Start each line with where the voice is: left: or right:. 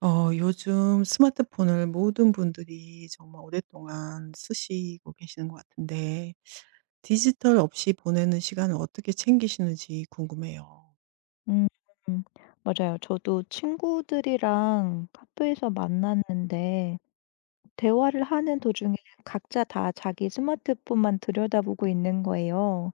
right: 요즘 스마트폰을 모든 분들이 정말 오랫동안 쓰시고 계시는 것 같은데, 디지털 없이 보내는 시간을 어떻게 챙기시는지 궁금해요.
left: 음. 음. 맞아요. 저도 친구들이랑 카페에서 만났는데 대화를 하는 도중에 각자 다 자기 스마트폰만 들여다보고 있는 거예요.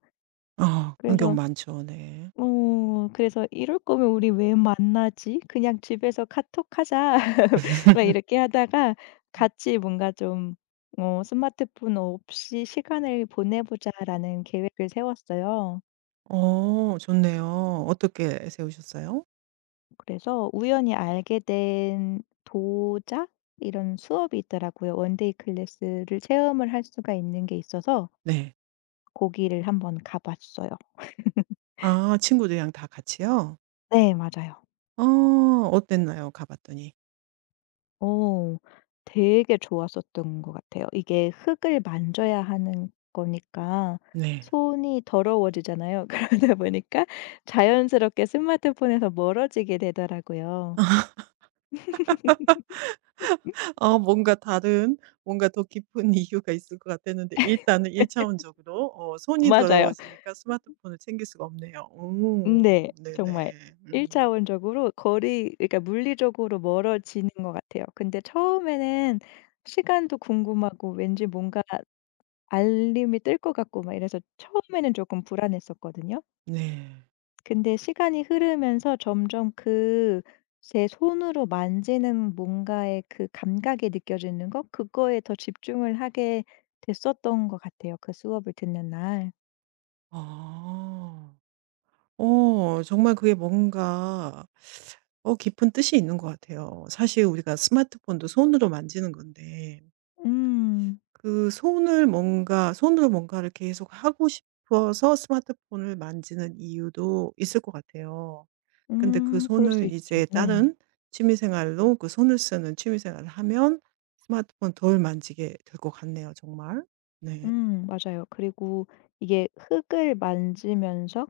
right: 아, 그런 경우
left: 그래서
right: 많죠, 네.
left: 그래서 '이럴 거면 우리 왜 만나지? 그냥 집에서 카톡하자.' 막 이렇게 하다가 같이 뭔가 좀 '스마트폰 없이 시간을 보내 보자.'라는 계획을 세웠어요.
right: 좋네요. 어떻게 세우셨어요?
left: 그래서 우연히 알게 된 도자 이런 수업이 있더라고요. 원데이 클래스를 체험을 할 수가 있는 게 있어서
right: 네.
left: 거기를 한번 가 봤어요.
right: 아, 친구들이랑 다 같이요?
left: 네 맞아요.
right: 어땠나요? 가봤더니.
left: 어 되게 좋았었던 것 같아요. 이게 흙을 만져야 하는 거니까
right: 네.
left: 손이 더러워지잖아요. 그러다 보니까 자연스럽게 스마트폰에서 멀어지게 되더라고요.
right: 뭔가 다른 뭔가 더 깊은 이유가 있을 것 같았는데 일단은 1 차원적으로 손이
left: 맞아요.
right: 더러워지니까 스마트폰을 챙길 수가 없네요. 오
left: 네.
right: 네네.
left: 정말 1
right: 음
left: 차원적으로 거리 그러니까 물리적으로 멀어지는 것 같아요. 근데 처음에는 시간도 궁금하고 왠지 뭔가 알림이 뜰 것 같고 막 이래서 처음에는 조금 불안했었거든요.
right: 네.
left: 근데 시간이 흐르면서 점점 그 제 손으로 만지는 뭔가의 그 감각이 느껴지는 것 그거에 더 집중을 하게 됐었던 것 같아요, 그 수업을 듣는 날.
right: 아. 정말 그게 뭔가 깊은 뜻이 있는 것 같아요. 사실 우리가 스마트폰도 손으로 만지는 건데
left: 음.
right: 그 손을 뭔가 손으로 뭔가를 계속 하고 싶어서 스마트폰을 만지는 이유도 있을 것 같아요. 근데 그
left: 음. 그럴 수
right: 손을
left: 있죠.
right: 이제
left: 네.
right: 다른 취미 생활로 그 손을 쓰는 취미 생활을 하면 스마트폰 덜 만지게 될 것 같네요, 정말. 네.
left: 맞아요. 그리고 이게 흙을 만지면서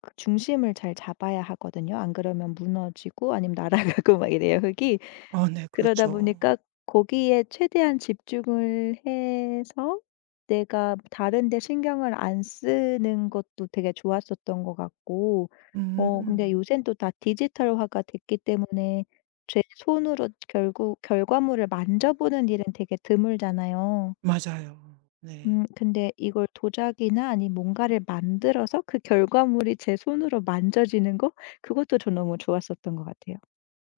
left: 그 중심을 잘 잡아야 하거든요. 안 그러면 무너지고 아니면 날아가고 막 이래요 흙이.
right: 아 네.
left: 그러다
right: 그렇죠.
left: 보니까 거기에 최대한 집중을 해서 내가 다른 데 신경을 안 쓰는 것도 되게 좋았었던 것 같고 근데
right: 음.
left: 요새는 또 다 디지털화가 됐기 때문에 제 손으로 결국 결과물을 만져보는 일은 되게 드물잖아요.
right: 맞아요. 네.
left: 근데 이걸 도자기나 아니면 뭔가를 만들어서 그 결과물이 제 손으로 만져지는 거 그것도 저 너무 좋았었던 것 같아요.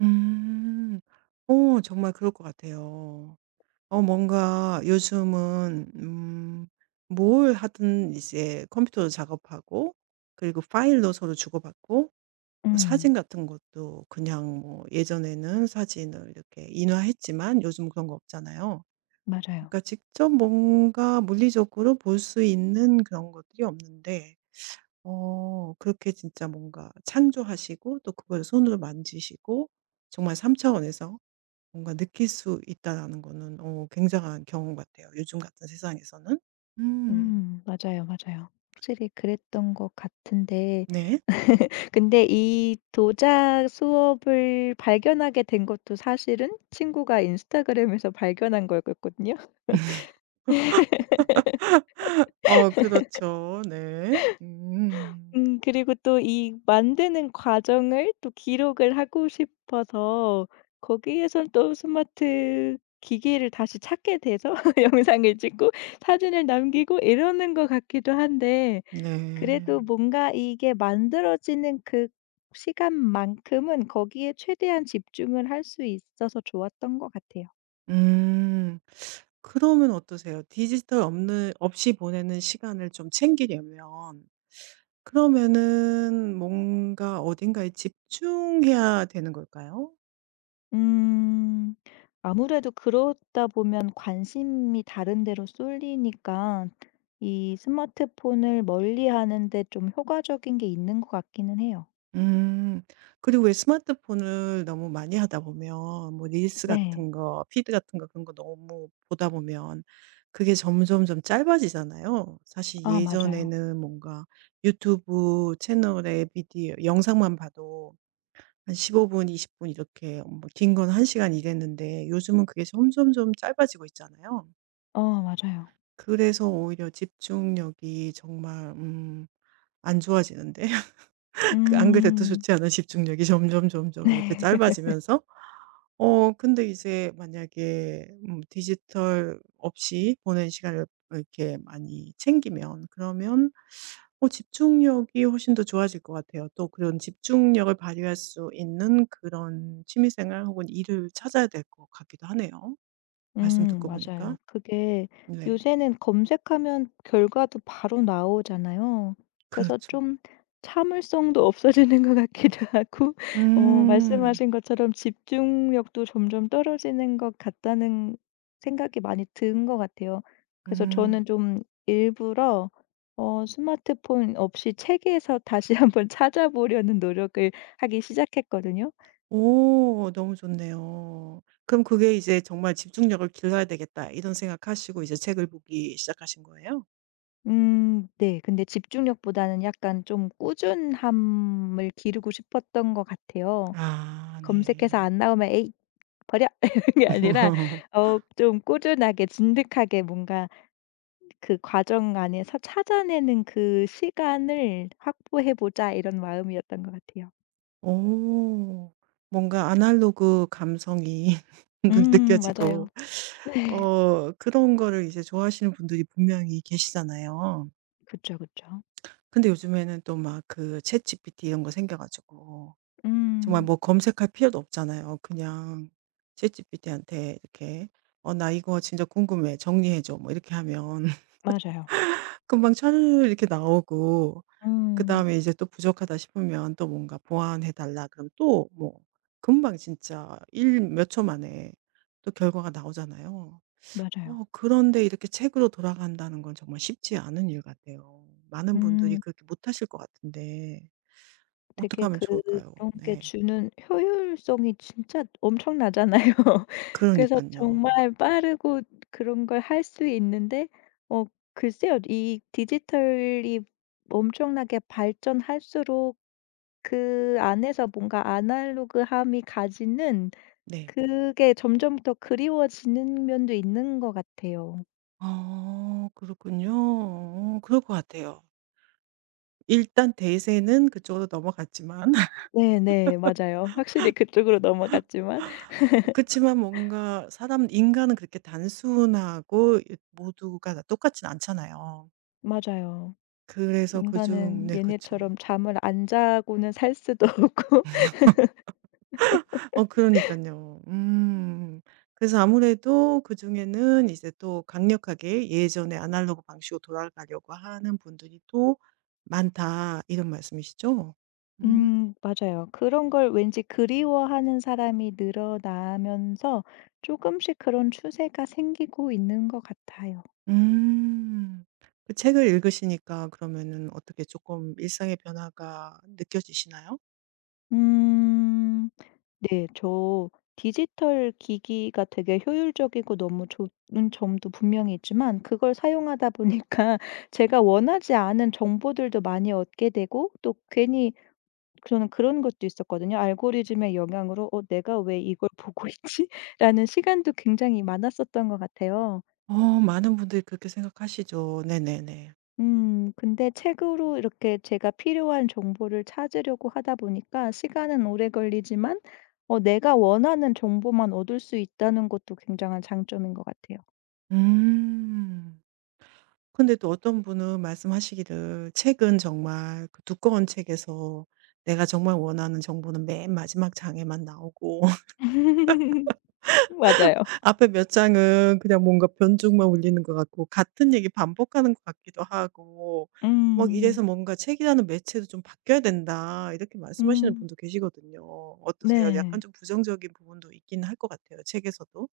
right: 음. 정말 그럴 것 같아요. 뭔가 요즘은 뭘 하든 이제 컴퓨터로 작업하고 그리고 파일로 서로 주고받고 사진
left: 음.
right: 같은 것도 그냥 뭐 예전에는 사진을 이렇게 인화했지만 요즘 그런 거 없잖아요.
left: 맞아요.
right: 그러니까 직접 뭔가 물리적으로 볼 수 있는 그런 것들이 없는데 그렇게 진짜 뭔가 창조하시고 또 그걸 손으로 만지시고 정말 3 차원에서 뭔가 느낄 수 있다라는 거는 굉장한 경험 같아요, 요즘 같은 세상에서는. 음.
left: 음. 맞아요, 맞아요. 확실히 그랬던 것 같은데
right: 네.
left: 근데 이 도자 수업을 발견하게 된 것도 사실은 친구가 인스타그램에서 발견한 거였거든요.
right: 그렇죠. 네. 음.
left: 그리고 또 이 만드는 과정을 또 기록을 하고 싶어서 거기에선 또 스마트 기기를 다시 찾게 돼서 영상을 찍고 사진을 남기고 이러는 것 같기도 한데 그래도
right: 네.
left: 뭔가 이게 만들어지는 그 시간만큼은 거기에 최대한 집중을 할 수 있어서 좋았던 것 같아요.
right: 음. 그러면 어떠세요? 디지털 없는 없이 보내는 시간을 좀 챙기려면 그러면은 뭔가 어딘가에 집중해야 되는 걸까요?
left: 음. 아무래도 그러다 보면 관심이 다른 데로 쏠리니까 이 스마트폰을 멀리하는 데 좀 효과적인 게 있는 것 같기는 해요.
right: 음. 그리고 왜 스마트폰을 너무 많이 하다 보면 뭐 릴스
left: 네.
right: 같은 거, 피드 같은 거 그런 거 너무 보다 보면 그게 점점점 짧아지잖아요. 사실
left: 아 맞아요.
right: 예전에는 뭔가 유튜브 채널의 비디오 영상만 봐도 한 15분, 20분 이렇게 뭐 긴 건 1 시간 이랬는데 요즘은 그게 점점점 짧아지고 있잖아요.
left: 어 맞아요.
right: 그래서 오히려 집중력이 정말 안 좋아지는데 그 안 그래도
left: 음.
right: 좋지 않은 집중력이 점점점점 이렇게 짧아지면서 근데 이제 만약에 디지털 없이 보낸 시간을 이렇게 많이 챙기면 그러면 집중력이 훨씬 더 좋아질 것 같아요. 또 그런 집중력을 발휘할 수 있는 그런 취미 생활 혹은 일을 찾아야 될 것 같기도 하네요. 말씀 듣고 보니까.
left: 맞아요. 그게
right: 네.
left: 요새는 검색하면 결과도 바로 나오잖아요. 그래서
right: 그렇죠.
left: 좀 참을성도 없어지는 것 같기도 하고
right: 음.
left: 말씀하신 것처럼 집중력도 점점 떨어지는 것 같다는 생각이 많이 든 것 같아요. 그래서
right: 음.
left: 저는 좀 일부러 스마트폰 없이 책에서 다시 한번 찾아보려는 노력을 하기 시작했거든요.
right: 오 너무 좋네요. 그럼 그게 이제 '정말 집중력을 길러야 되겠다.' 이런 생각하시고 이제 책을 보기 시작하신 거예요?
left: 네. 근데 집중력보다는 약간 좀 꾸준함을 기르고 싶었던 것 같아요.
right: 아
left: 검색해서
right: 네.
left: 안 나오면 '에이 버려.' 이런 게 아니라 좀 꾸준하게 진득하게 뭔가 그 과정 안에서 찾아내는 그 시간을 확보해 보자 이런 마음이었던 것 같아요.
right: 오, 뭔가 아날로그 감성이 느
left: 맞아요.
right: 느껴지고 그런 거를 이제 좋아하시는 분들이 분명히 계시잖아요.
left: 그쵸, 그쵸.
right: 근데 요즘에는 또 막 그 챗GPT 이런 거 생겨 가지고 정말
left: 음
right: 뭐 검색할 필요도 없잖아요. 그냥 챗GPT한테 이렇게 "어 나 이거 진짜 궁금해. 정리해 줘." 뭐 이렇게 하면
left: 맞아요.
right: 금방 철 이렇게 나오고
left: 음
right: 그다음에 이제 또 부족하다 싶으면 또 뭔가 보완해 달라 그럼 또 뭐 금방 진짜 일 몇 초 만에 또 결과가 나오잖아요.
left: 맞아요.
right: 그런데 이렇게 책으로 돌아간다는 건 정말 쉽지 않은 일 같아요. 많은 분들이
left: 음.
right: 그렇게 못하실 것 같은데 어떻게
left: 되게
right: 하면
left: 그런
right: 좋을까요?
left: 게
right: 네.
left: 주는 효율성이 진짜 엄청나잖아요.
right: 그러니까
left: 그래서
right: 요
left: 정말 빠르고 그런 걸 할 수 있는데 어 글쎄요. 이 디지털이 엄청나게 발전할수록 그 안에서 뭔가 아날로그함이 가지는
right: 네.
left: 그게 점점 더 그리워지는 면도 있는 것 같아요.
right: 그렇군요. 그럴 것 같아요. 일단 대세는 그쪽으로 넘어갔지만
left: 네네. 맞아요. 확실히 그쪽으로 넘어갔지만
right: 그렇지만 뭔가 사람 인간은 그렇게 단순하고 모두가 다 똑같진 않잖아요.
left: 맞아요.
right: 그래서 그중
left: 인간은
right: 네 그쵸.
left: 얘네처럼 잠을 안 자고는 살 수도 없고.
right: 그러니까요 그래서 아무래도 그중에는 이제 또 강력하게 예전의 아날로그 방식으로 돌아가려고 하는 분들이 또 많다 이런 말씀이시죠? 음.
left: 맞아요. 그런 걸 왠지 그리워하는 사람이 늘어나면서 조금씩 그런 추세가 생기고 있는 것 같아요.
right: 음. 그 책을 읽으시니까 그러면은 어떻게 조금 일상의 변화가 느껴지시나요?
left: 음 네. 저 디지털 기기가 되게 효율적이고 너무 좋은 점도 분명히 있지만 그걸 사용하다 보니까 제가 원하지 않은 정보들도 많이 얻게 되고 또 괜히 저는 그런 것도 있었거든요. 알고리즘의 영향으로 '어 내가 왜 이걸 보고 있지?'라는 시간도 굉장히 많았었던 것 같아요.
right: 어 많은 분들이 그렇게 생각하시죠. 네네네.
left: 근데 책으로 이렇게 제가 필요한 정보를 찾으려고 하다 보니까 시간은 오래 걸리지만 내가 원하는 정보만 얻을 수 있다는 것도 굉장한 장점인 것 같아요.
right: 음. 근데 또 어떤 분은 말씀하시기를 책은 정말 그 두꺼운 책에서 내가 정말 원하는 정보는 맨 마지막 장에만 나오고
left: 맞아요.
right: 앞에 몇 장은 그냥 뭔가 변죽만 울리는 것 같고 같은 얘기 반복하는 것 같기도 하고 막
left: 음.
right: 이래서 뭔가 책이라는 매체도 좀 바뀌어야 된다. 이렇게 말씀하시는
left: 음.
right: 분도 계시거든요. 어떠세요? 약간
left: 네.
right: 좀 부정적인 부분도 있긴 할 것 같아요, 책에서도.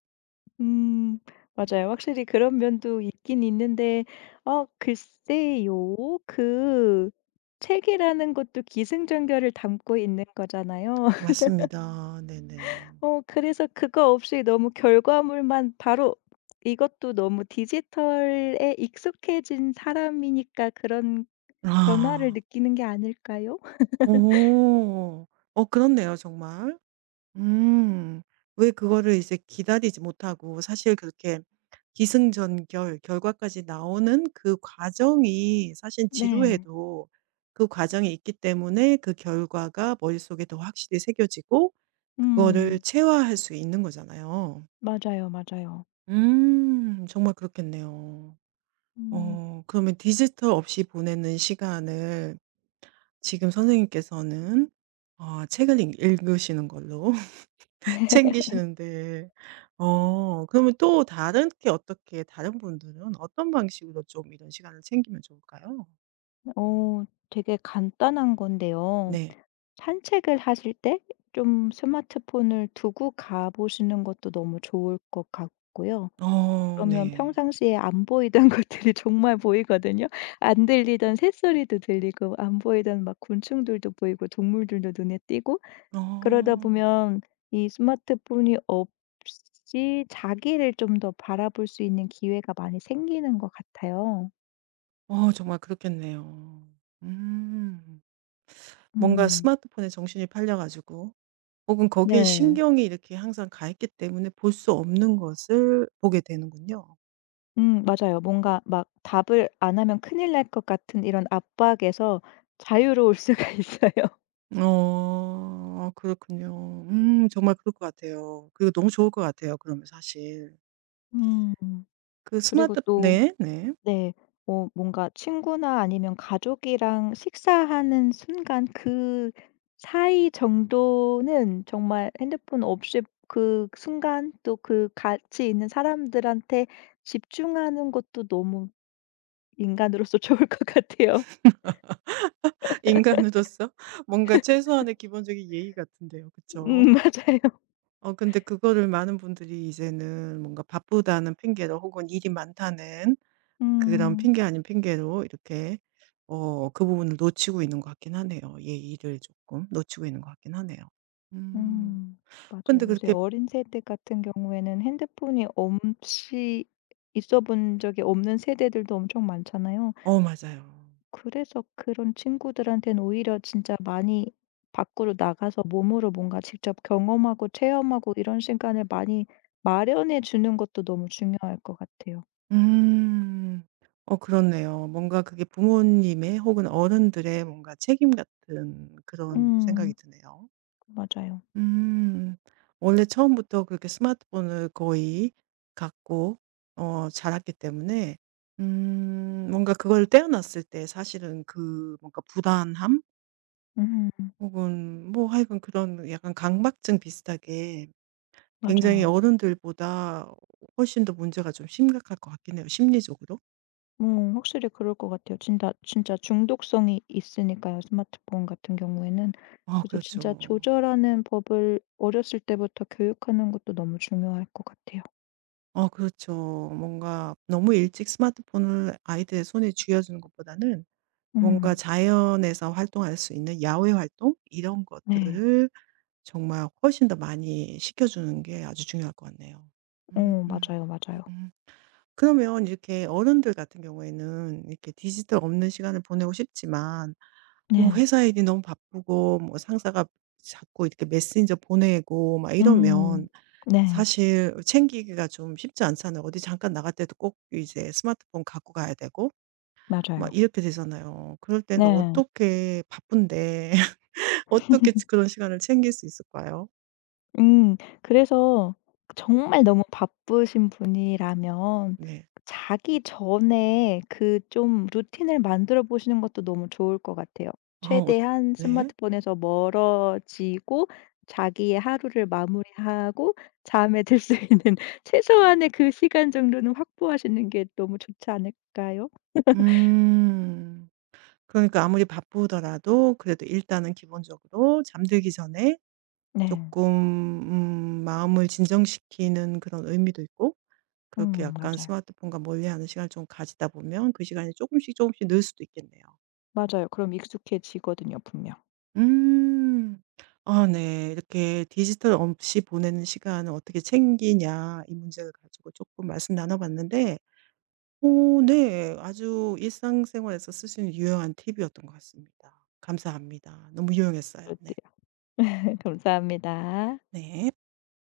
left: 음. 맞아요. 확실히 그런 면도 있긴 있는데 글쎄요. 그 책이라는 것도 기승전결을 담고 있는 거잖아요.
right: 맞습니다. 네네.
left: 그래서 그거 없이 너무 결과물만 바로 이것도 너무 디지털에 익숙해진 사람이니까 그런 변화를
right: 아.
left: 느끼는 게 아닐까요?
right: 오. 그렇네요, 정말. 음. 왜 그거를 이제 기다리지 못하고 사실 그렇게 기승전결 결과까지 나오는 그 과정이 사실
left: 네.
right: 지루해도 그 과정이 있기 때문에 그 결과가 머릿속에 더 확실히 새겨지고 그거를
left: 음.
right: 체화할 수 있는 거잖아요.
left: 맞아요, 맞아요.
right: 음. 정말 그렇겠네요.
left: 음.
right: 그러면 디지털 없이 보내는 시간을 지금 선생님께서는 책을 읽 읽으시는 걸로 챙기시는데. 그러면 또 다른 게 어떻게 다른 분들은 어떤 방식으로 좀 이런 시간을 챙기면 좋을까요?
left: 어 되게 간단한 건데요.
right: 네.
left: 산책을 하실 때 좀 스마트폰을 두고 가 보시는 것도 너무 좋을 것 같고요. 그러면
right: 네.
left: 평상시에 안 보이던 것들이 정말 보이거든요. 안 들리던 새소리도 들리고 안 보이던 막 곤충들도 보이고 동물들도 눈에 띄고 그러다
right: 어.
left: 보면 이 스마트폰이 없이 자기를 좀 더 바라볼 수 있는 기회가 많이 생기는 것 같아요.
right: 정말 그렇겠네요. 음. 뭔가
left: 음.
right: 스마트폰에 정신이 팔려 가지고 혹은 거기에
left: 네.
right: 신경이 이렇게 항상 가 있기 때문에 볼 수 없는 것을 보게 되는군요.
left: 맞아요. 뭔가 막 답을 안 하면 큰일 날 것 같은 이런 압박에서 자유로울 수가 있어요.
right: 그렇군요. 정말 그럴 것 같아요. 그리고 너무 좋을 것 같아요 그러면 사실.
left: 음.
right: 그
left: 그리고
right: 스마트
left: 또
right: 네 네.
left: 네. 뭔가 친구나 아니면 가족이랑 식사하는 순간 그 사이 정도는 정말 핸드폰 없이 그 순간 또 그 같이 있는 사람들한테 집중하는 것도 너무 인간으로서 좋을 것 같아요.
right: 인간으로서 뭔가 최소한의 기본적인 예의 같은데요. 그쵸?
left: 음 맞아요.
right: 근데 그거를 많은 분들이 이제는 뭔가 바쁘다는 핑계로 혹은 일이 많다는 그런
left: 음.
right: 핑계 아닌 핑계로 이렇게 그 부분을 놓치고 있는 것 같긴 하네요. 예의를 조금 놓치고 있는 것 같긴 하네요. 음.
left: 음.
right: 근데
left: 맞아요. 요새
right: 그렇게
left: 어린 세대 같은 경우에는 핸드폰이 없이 있어 본 적이 없는 세대들도 엄청 많잖아요.
right: 맞아요.
left: 그래서 그런 친구들한테는 오히려 진짜 많이 밖으로 나가서 몸으로 뭔가 직접 경험하고 체험하고 이런 시간을 많이 마련해 주는 것도 너무 중요할 것 같아요.
right: 음. 그렇네요. 뭔가 그게 부모님의 혹은 어른들의 뭔가 책임 같은 그런
left: 음.
right: 생각이 드네요.
left: 맞아요.
right: 음. 원래 처음부터 그렇게 스마트폰을 거의 갖고 자랐기 때문에 뭔가 그걸 떼어놨을 때 사실은 그 뭔가 불안함
left: 음.
right: 혹은 뭐 하여간 그런 약간 강박증 비슷하게 굉장히
left: 맞아요.
right: 어른들보다 훨씬 더 문제가 좀 심각할 것 같긴 해요 심리적으로.
left: 확실히 그럴 것 같아요. 진짜 진짜 중독성이 있으니까요, 스마트폰 같은 경우에는.
right: 아
left: 그래서 진짜
right: 그렇죠.
left: 조절하는 법을 어렸을 때부터 교육하는 것도 너무 중요할 것 같아요.
right: 그렇죠. 뭔가 너무 일찍 스마트폰을 아이들의 손에 쥐어 주는 것보다는 뭔가
left: 음
right: 자연에서 활동할 수 있는 야외 활동 이런
left: 네.
right: 것들을 정말 훨씬 더 많이 시켜 주는 게 아주 중요할 것 같네요.
left: 어
right: 음. 음.
left: 맞아요, 맞아요.
right: 음. 그러면 이렇게 어른들 같은 경우에는 이렇게 디지털 없는 시간을 보내고 싶지만 뭐
left: 네.
right: 회사 일이 너무 바쁘고 뭐 상사가 자꾸 이렇게 메신저 보내고 막
left: 음.
right: 이러면
left: 네.
right: 사실 챙기기가 좀 쉽지 않잖아요. 어디 잠깐 나갈 때도 꼭 이제 스마트폰 갖고 가야 되고 막
left: 맞아요.
right: 이렇게 되잖아요. 그럴 때는
left: 네.
right: 어떻게 바쁜데 어떻게 그런 시간을 챙길 수 있을까요?
left: 음. 그래서 정말 너무 바쁘신 분이라면
right: 네.
left: 자기 전에 그 좀 루틴을 만들어 보시는 것도 너무 좋을 것 같아요.
right: 아.
left: 최대한
right: 네.
left: 스마트폰에서 멀어지고 자기의 하루를 마무리하고 잠에 들 수 있는 최소한의 그 시간 정도는 확보하시는 게 너무 좋지 않을까요?
right: 음. 그러니까 아무리 바쁘더라도 그래도 일단은 기본적으로 잠들기 전에
left: 네.
right: 조금 마음을 진정시키는 그런 의미도 있고 그렇게 약간
left: 맞아요.
right: 스마트폰과 멀리하는 시간을 좀 가지다 보면 그 시간이 조금씩 조금씩 늘 수도 있겠네요.
left: 맞아요. 그럼 익숙해지거든요, 분명.
right: 음. 아 네. 이렇게 디지털 없이 보내는 시간을 어떻게 챙기냐 이 문제를 가지고 조금 말씀 나눠 봤는데 오, 네. 아주 일상생활에서 쓸 수 있는 유용한 팁이었던 것 같습니다. 감사합니다. 너무 유용했어요.
left: 그럴 때
right: 네.
left: 감사합니다.
right: 네.